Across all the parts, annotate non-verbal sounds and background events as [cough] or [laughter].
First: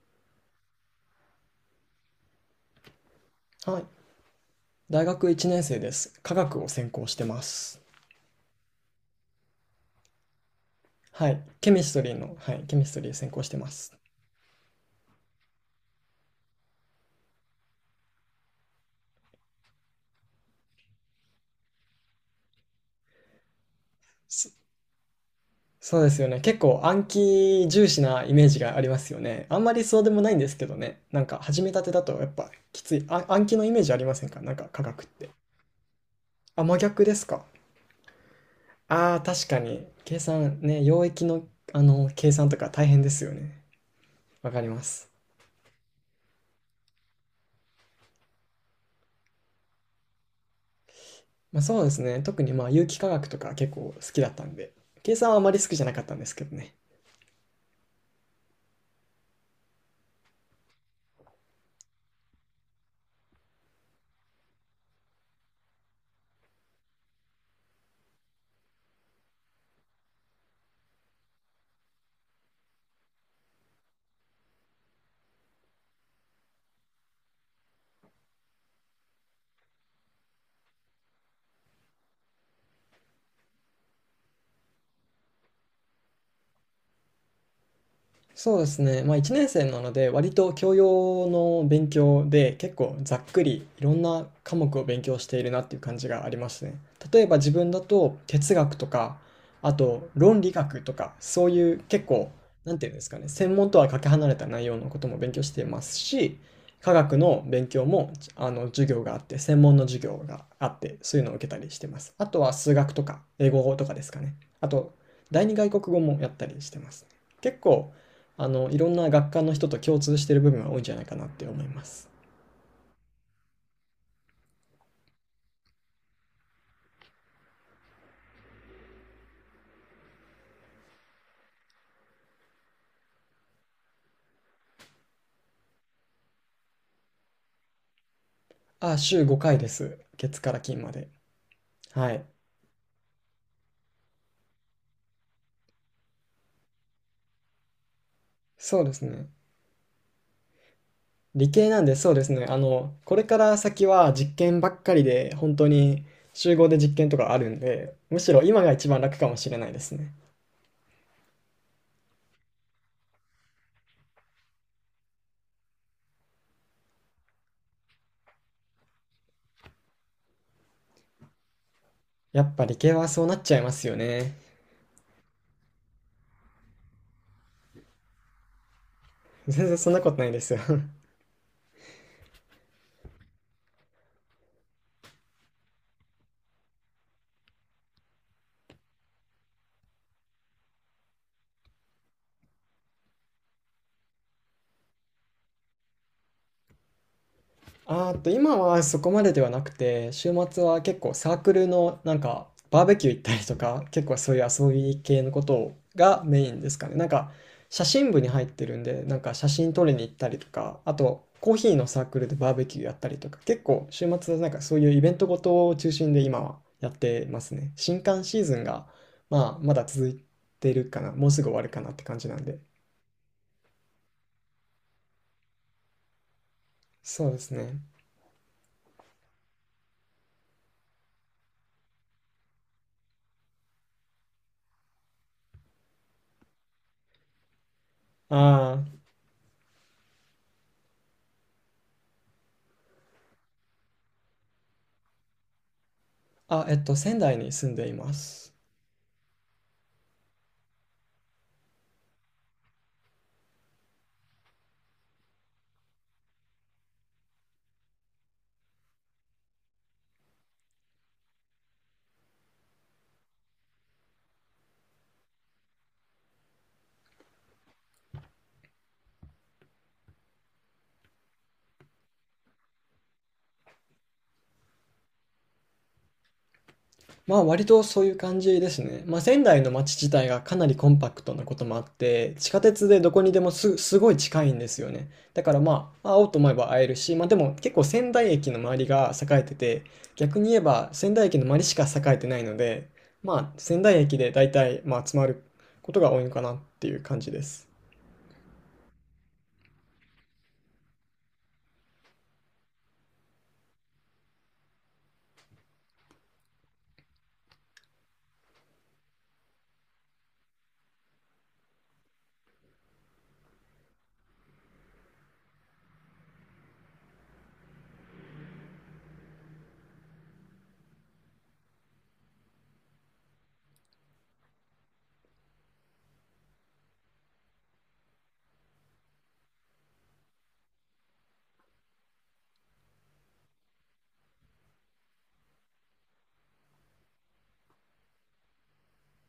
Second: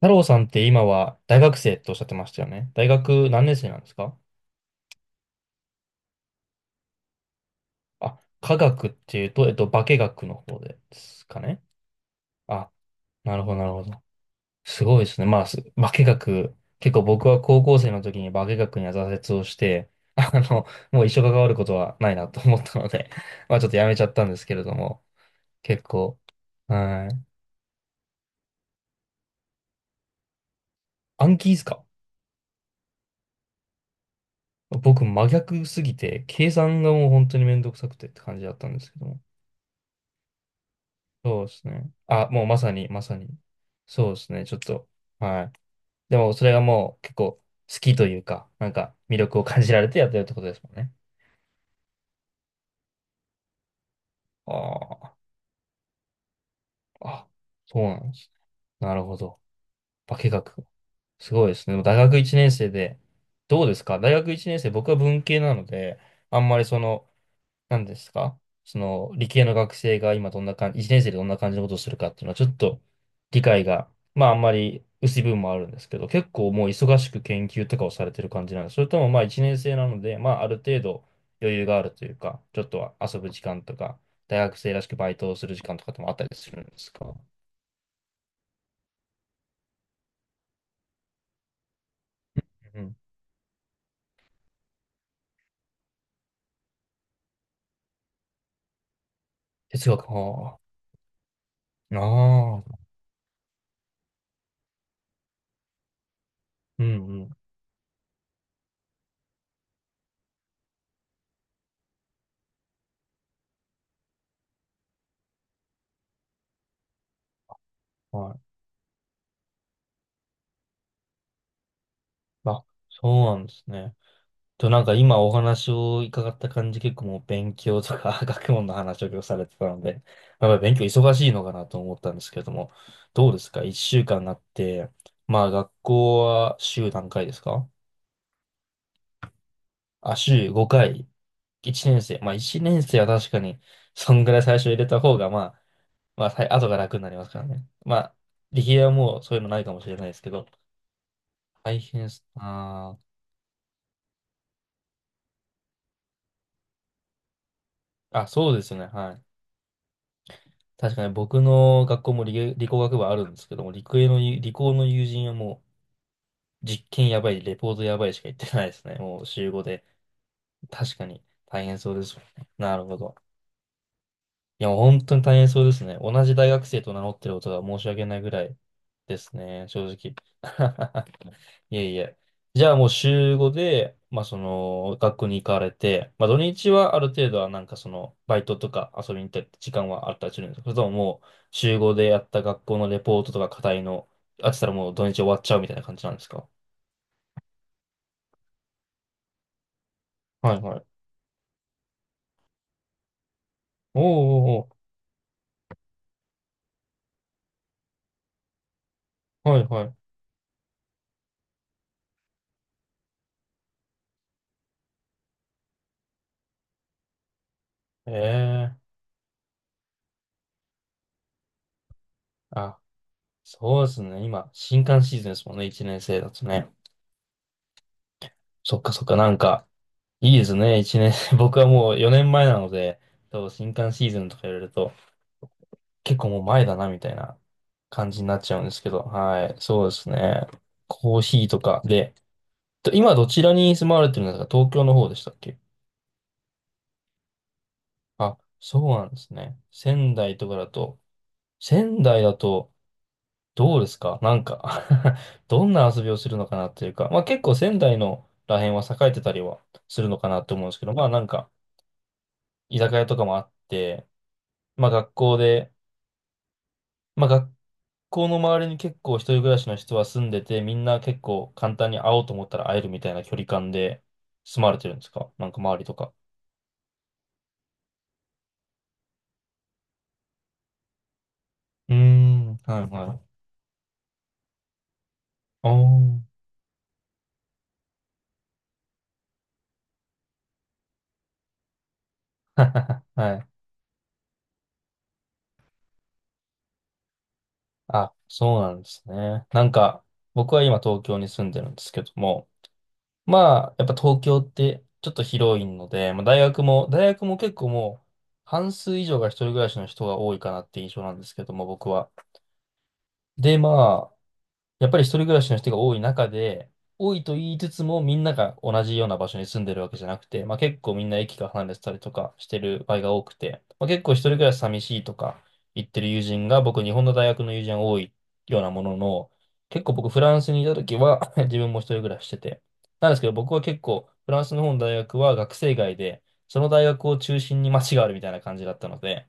太郎さんって今は大学生とおっしゃってましたよね。大学何年生なんはでい。すか？大学1年生です。化学を専攻してます。あ、科学っていうと、化学の方ですはかい。ね。ケミストリーの、はい、あ、ケミストリー専なる攻しほど、てなまるほす。ど。すごいですね。まあ、化学、結構僕は高校生の時に化学には挫折をして、あの、もう一生関わることはないなと思ったので、[laughs] まあちょっとやめちゃったんですそ、けれども、結そうで構、すよね。結構暗はい。記重視なイメージがありますよね。あんまりそうでもないんですけどね。なん暗か記で始すめたか？てだとやっぱきつい。あ、暗記のイメージありませんか、なんか化僕学っ真て。逆すぎて、計あ、真算が逆もうです本当にか。めんどくさくてって感じだったんですけどあも。あ、確かに。計算ね、溶液そうの、ですね。あ、計もう算とまさか大に、ま変でさすに。よね。そうですね、わちょっかりまと。す。はい。でも、それがもう結構好きというか、なんか魅力を感じられてやってるってことですもんね。まあそうですね。特にまあ有機化学とか結構好きだったんで。ああ、計算はあまり好きじゃなかったんですけどね。あ、そうなんですね。なるほど。化学。すごいですね。でも大学1年生で、どうですか、大学1年生、僕は文系なので、あんまりその、なんですか、その、理系の学生が今どんな感じ、1年生でどんな感じのことをするかっていうのは、ちょっと理解が、まああんまり薄い部分もあるんですけど、結構もう忙しく研究とかをされてる感じなんです？それともまあ1年生なので、まあある程度余裕があるというか、ちょっとは遊ぶ時間とか、大学生らしくバイトをする時間とかってもあったりするんですか？そうですね、まあ、1年生なので割と教養の勉強で結うん。構ざっくりいろんな科目を勉強しているなっていう感じがありますね。例えば自分だと哲学とか、あ哲と学、論理あ学とか、そういうあ、結構、あなんあ、ていうんですかね専門とはかけ離れた内容のことも勉強していますし、う科ん学うん。の勉強も、授業があって、専門の授業があって、そういうのを受けたりしてます。あとは数学とか英語とかですかね。あと第二外国語もやったりしてますね。結構はい。いろんな学科の人と共通してる部分は多いんじゃないかなって思います。あ、そうなんですね。と、なんか今お話を伺った感じ、結構もう勉強とか [laughs] 学問の話を今日されてたので、まあやっぱり勉強忙しいのかなと思ったんですけれども、どうですか、一週間あって、まあ学校は週何回ですか？あ、週5回です。あ、月週から金5ま回。で。1年は生。い。まあ1年生は確かに、そんぐらい最初入れた方が、まあ、まあ、さい後が楽になりますからね。まあ、理そ系うはですもうね。そういうのないかもしれないですけど、理系大なんで、変そうす。ですね。あこれから先は実験ばっかりで、本当に集合で実験とかあるんで、ー、むあ、しろそうで今がすね。一番は楽い。かもしれないですね。確かに僕の学校も理工学部あるんですけども、理工の友人はもう実験やばい、レポートやばいしか言ってないですね。もう週5で。確かに大変そうですよやね。っぱな理る系ほはど。そうなっちゃいますよね。いや、もう本当に大変そうですね。同じ大学生と名乗ってることが申し訳ないぐらいですね、全然正そんなこ直。とないですよ [laughs] [laughs] いえいえ。じゃあもう週5で、まあその、学校に行かれて、まあ土日はある程度はなんかその、バイトとか遊びに行ったり時間はあったりするんですか？それとももう、週5でやった学校のレポートとか課題の、あってたらもう土日終わっちゃうみたいな感じなんですか？あーっと今はそこまでではなくて、週はい末ははい。結構サークルのなんかバーベキュー行ったりとか、おー、結構そういうお遊ー、び系のことがメインですかね。なんか写真部に入ってるんで、なんか写おー、はい真は撮りに行い。ったりとか、あとコーヒーのサークルでバーベキューやったりとか、結構週末はなんかそういうイベントごとを中心で今はやってますね。新刊シーズンえがえ、まあまだ続いてるかな、もうすぐ終わるかなって感じなんで。あ、そうですね。今、新歓シーズンですもんね、1年生だとね。そうですね。そっかそっか、なんか、いいですね、一年。[laughs] 僕はもう4年前なので、多分新刊シーズンとか言われると、結構もう前だな、みたいな感じになあっちゃうんですけーど、はい、そうですね。コーヒーとかで、と今どちらに住まわれてるんですか？東京の方でしたっけ？あ、仙台に住んでいまあ、す。そうなんですね。仙台とかだと、仙台だと、どうですか、なんか [laughs] どんな遊びをするのかなっていうか、まあ結構仙台のら辺は栄えてたりはするのかなと思うんですけど、まあなんか、居酒屋とかもあって、まあ学校で、まあ学校の周りに結構一人暮らしの人は住んでて、みんな結構簡単に会おうと思ったら会えるみたいな距離感で住まれてるんですか、なんか周りとか。まあ割とそういう感じですね。まあ仙台の街自体がかなりコンパクトなこともあっうーて、ん、地下はい鉄でどはこにでい。もすごい近いんですよね。だからおまあ会おうとー。思えば会えるし、まあでも結構仙台駅の周りが栄えてて、逆に言えば仙台駅の周りしか栄えてないので、[laughs] はい。まあ仙台駅で大体まあ集まることが多いのかなっていう感じです。あ、そうなんですね。なんか、僕は今東京に住んでるんですけども、まあ、やっぱ東京ってちょっと広いので、大学も結構もう半数以上が一人暮らしの人が多いかなって印象なんですけども、僕は。で、まあ、やっぱり一人暮らしの人が多い中で、多いと言いつつもみんなが同じような場所に住んでるわけじゃなくて、まあ、結構みんな駅が離れてたりとかしてる場合が多くて、まあ、結構一人暮らし寂しいとか言ってる友人が僕日本の大学の友人が多いようなものの、結構僕フランスにいた時は [laughs] 自分も一人暮らししてて、なんですけど僕は結構フランスの方の大学は学生街で、その大学を中心に街があるみたいな感じだったので、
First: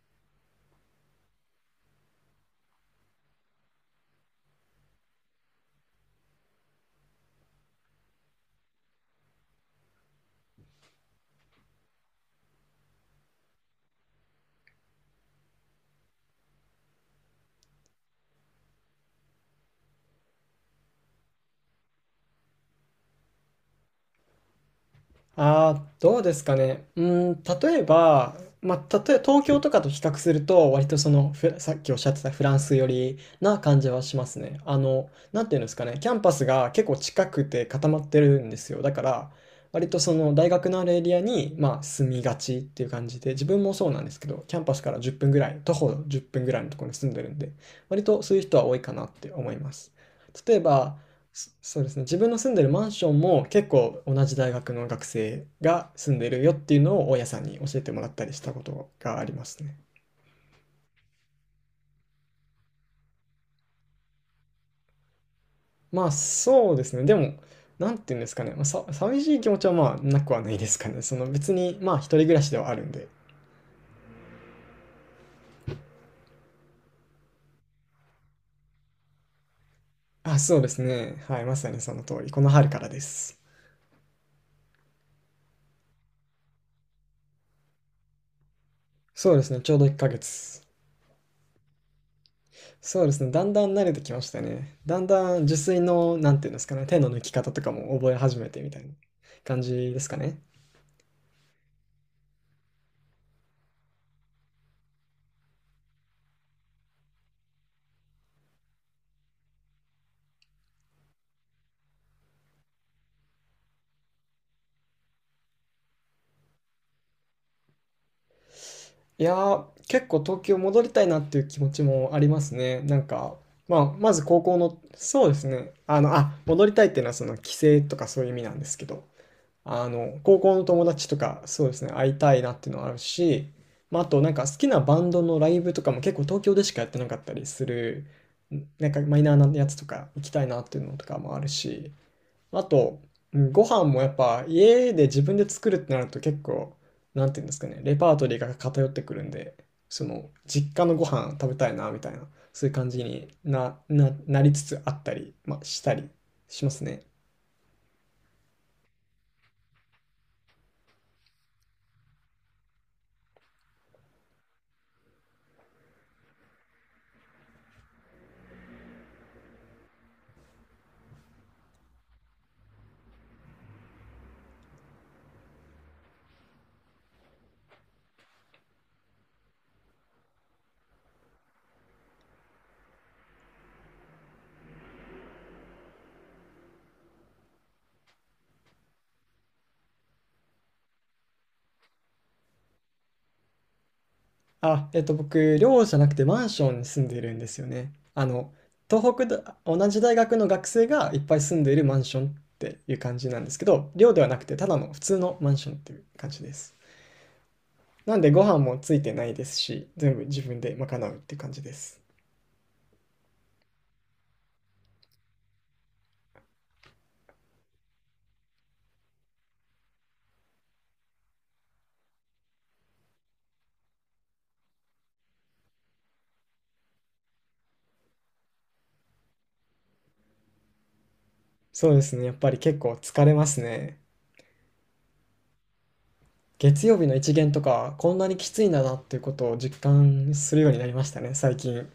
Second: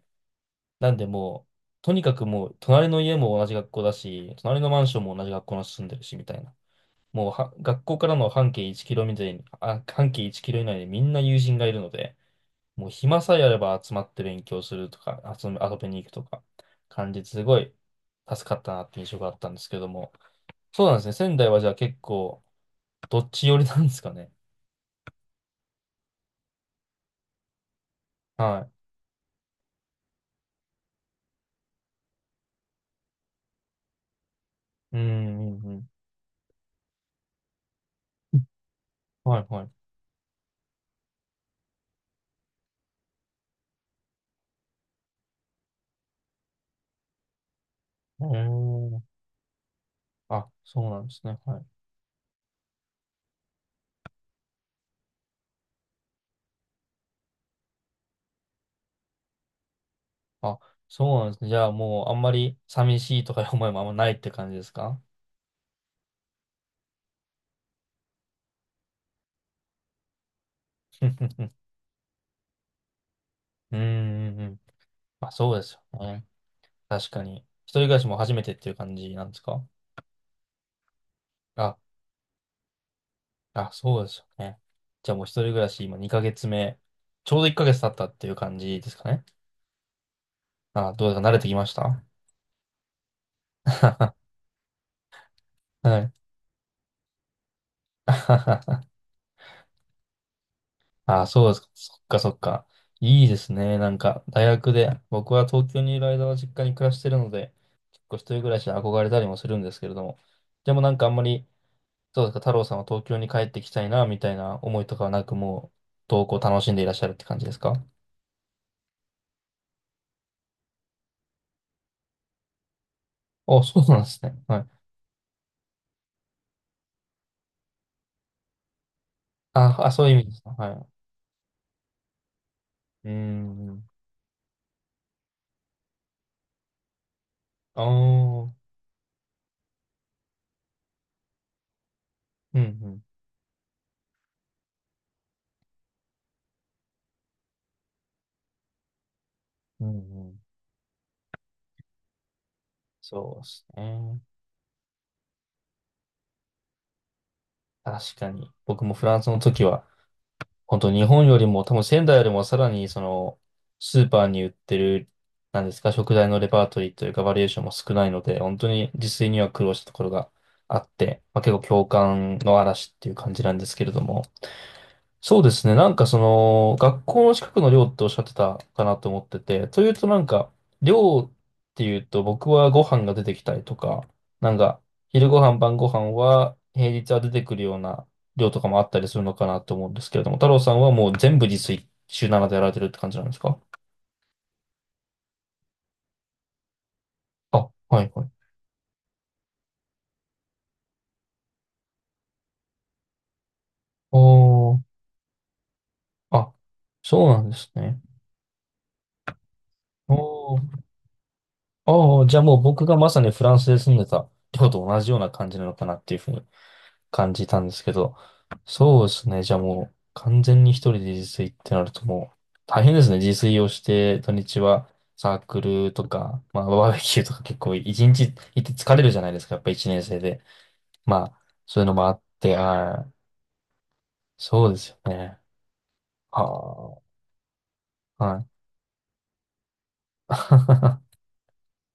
なんでもう、とにかくもう、隣の家も同じ学校だし、隣のマンションも同じ学校に住んでるし、みたいな。もうは、学校からの半径1キロ以内に、あ、半径1キロ以内でみんな友人がいるので、もう暇さえあれば集まって勉強するとか、遊びに行くとか、感じですごい助かったなって印象があったんですけども。そうなんですね。仙台はじゃあ結構、どっち寄りなんですかね。あどうですかね。例えば、はまあ、東京とかと比較すると、割とその、さっきおっしゃってたフランス寄りな感じはしますね。い。うん、なんてういうんん、ですうかん。ね、キャンパスが結構近くて固まってるんですよ。だから、はい、はい。割とその大学のあるエリアに、まあ、住みがちっていう感じで、自分もそうなんですけど、キャンパスから1分ぐらい、徒歩10分ぐらいのところに住んでるんで、割とえそういう人は多いかー、なって思います。あ、例えそうば、なんですね。はい。そうですね。自分の住んでるマンションも結構同じ大学の学生が住んでるよっていうのを大家さんに教えてもらったりしたことがありますね。あ、そうなんですね。じゃあもうあんまり寂しいとかいう思いもあんまないって感じですか？ まあそうですね。でも、なんていうんですかね。まあ、寂しい気持ちはまあなくはないですかね。[laughs] そのうん、別にまあ一人暮らしではあるんで。うん。まあそうですよね。確かに。一人暮らしも初めてっていう感じなんですか？あ、そうですね。はい、まさあ、にその通り。この春からです。あ、そうですよね。じゃあもう一人暮らし今2ヶ月目、ちょうど1ヶ月経ったっていう感じですかね。そうですね。ちょうど1ヶ月。あ、どうですか、慣れてきました？ そうですね。だんだん慣れてきま [laughs] したね。だんだん受水はい。の、なんていうんですかね。手の抜き方とかも覚え始めてみたい [laughs] な感じですかね。あ、そうですか。そっかそっか。いいですね。なんか、大学で、僕は東京にいる間は実家に暮らしてるので、結構一人暮らしで憧れたりもするんですけれども、でもなんかあんまり、そうですか、太郎さんは東京に帰ってきたいな、みたいな思いとかはなく、もう、投稿楽しんでいらっしゃるって感じですか？いやー、結構東京戻りたいなっていう気持ちもありますね。なんか、お [laughs] まそうあ、なんでますずね。高校はい。の、そうですね。あの、あ、戻りたいっていうのはその帰省とかそういう意味なんですけど、あ、ああ、そういの、う意味で高すか。校のは友い。達とか、そうですね、会いたいなっていうのはあるうーし、ん。まあ、あとなんか好きなバンドのライブとかも結構東京でしかやってなかったりすああ、る、うんなんかマイナーなやつとか行きたいなっていうのとかもあるし、うあと、ん。うんご飯もやっぱ家で自分で作るってなると結構、なんていうんですかね、レパートリーが偏ってくるんで、うそんのうん。実家のご飯食べたいなみたいな、そういう感じにそうですね。なりつつあったり、まあ、したりしますね。確かに。僕もフランスの時は、本当日本よりも多分仙台よりもさらにそのスーパーに売ってる、なんですか、食材のレパートリーというかバリエーションも少ないので本当に自炊には苦労したところがあって、まあ、結構共感の嵐っていう感じなんですけれども、そうですね。なんかその、学校の近くの寮っておっしゃってたかなと思ってて、というとなんか、寮っていうと僕はご飯が出てきたりとか、なんか、昼ご飯、晩ご飯は平日は出てくるような寮とかもあったりするのかなと思うんですけれども、太郎さんはもう全部自炊、週7でやられてるって感じなんですか？あ、僕、寮じゃなくてマンションに住んでいるんですよあ、ね。はいはあい。の、東北だ、同じ大学の学生がいっぱい住んでいるマンションっていう感じなんですけど、寮ではなくてただおのー、普通のマンションっていう感じであ、す。そうなんですね。なんでご飯もついてないですし、全部自お分ー、で賄うって感じです。あー、じゃあもう僕がまさにフランスで住んでた寮と同じような感じなのかなっていうふうに感じたんですけど、そうですね。じゃあもう完全に一人で自炊ってなるともう大変ですね。自炊をして土日はサークルとか、まあバーベキューとか結構一日行って疲れるじゃないですか。やっぱ一年生で。まあそういうそのうでもあすっね。やっぱて、り結構ああ、疲れますね。そうですよね。月曜は日の一限とか、こんあ、なにはい。きついんだなっていうことを実感するようになりま [laughs] したね、最近。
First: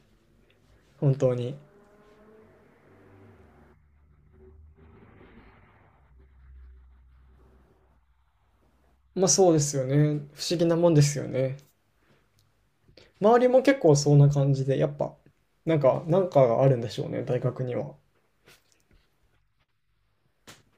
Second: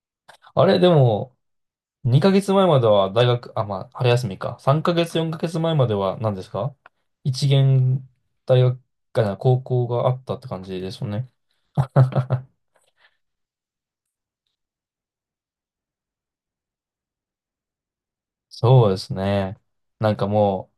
あれ、で本当もに。2ヶ月前までは大学、あ、まあ春休みか。3ヶ月、4ヶ月前までは何ですか、一限大学、まああ、そう高ですよ校ね。があったっ不て思感議なじもでんですよすよね。ね。[laughs] 周りも結構そんな感じで、やっぱ、なんかがあるんでしょうね、大学には。そうですね。なんかも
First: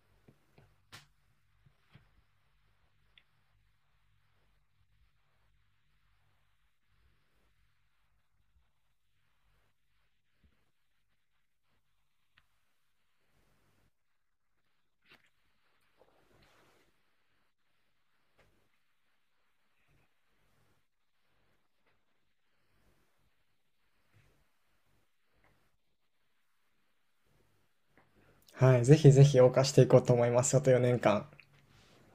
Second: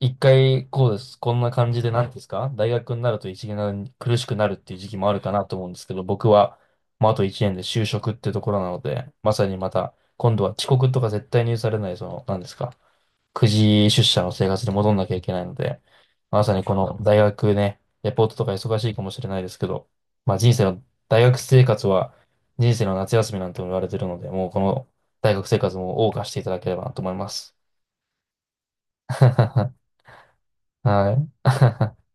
う、一回こうです。こんな感じで、なんですか、大学になると一年苦しくなるっていう時期もあるかなと思うんですけど、僕は、まあ、あと一年で就職ってところなので、まさにまた、今度は遅刻とか絶対に許されない、その、なんですか、くじ出社の生活に戻んなきゃいけないので、まさにこの大学ね、レポートとか忙しいかもしれないですけど、まあ人生の、大学生活は人生の夏休みなんても言われてるので、もうこの大学生活も謳歌していただければなと思います。はい。ぜひぜひ謳歌していこ [laughs] うと思います。あと4は年間。い。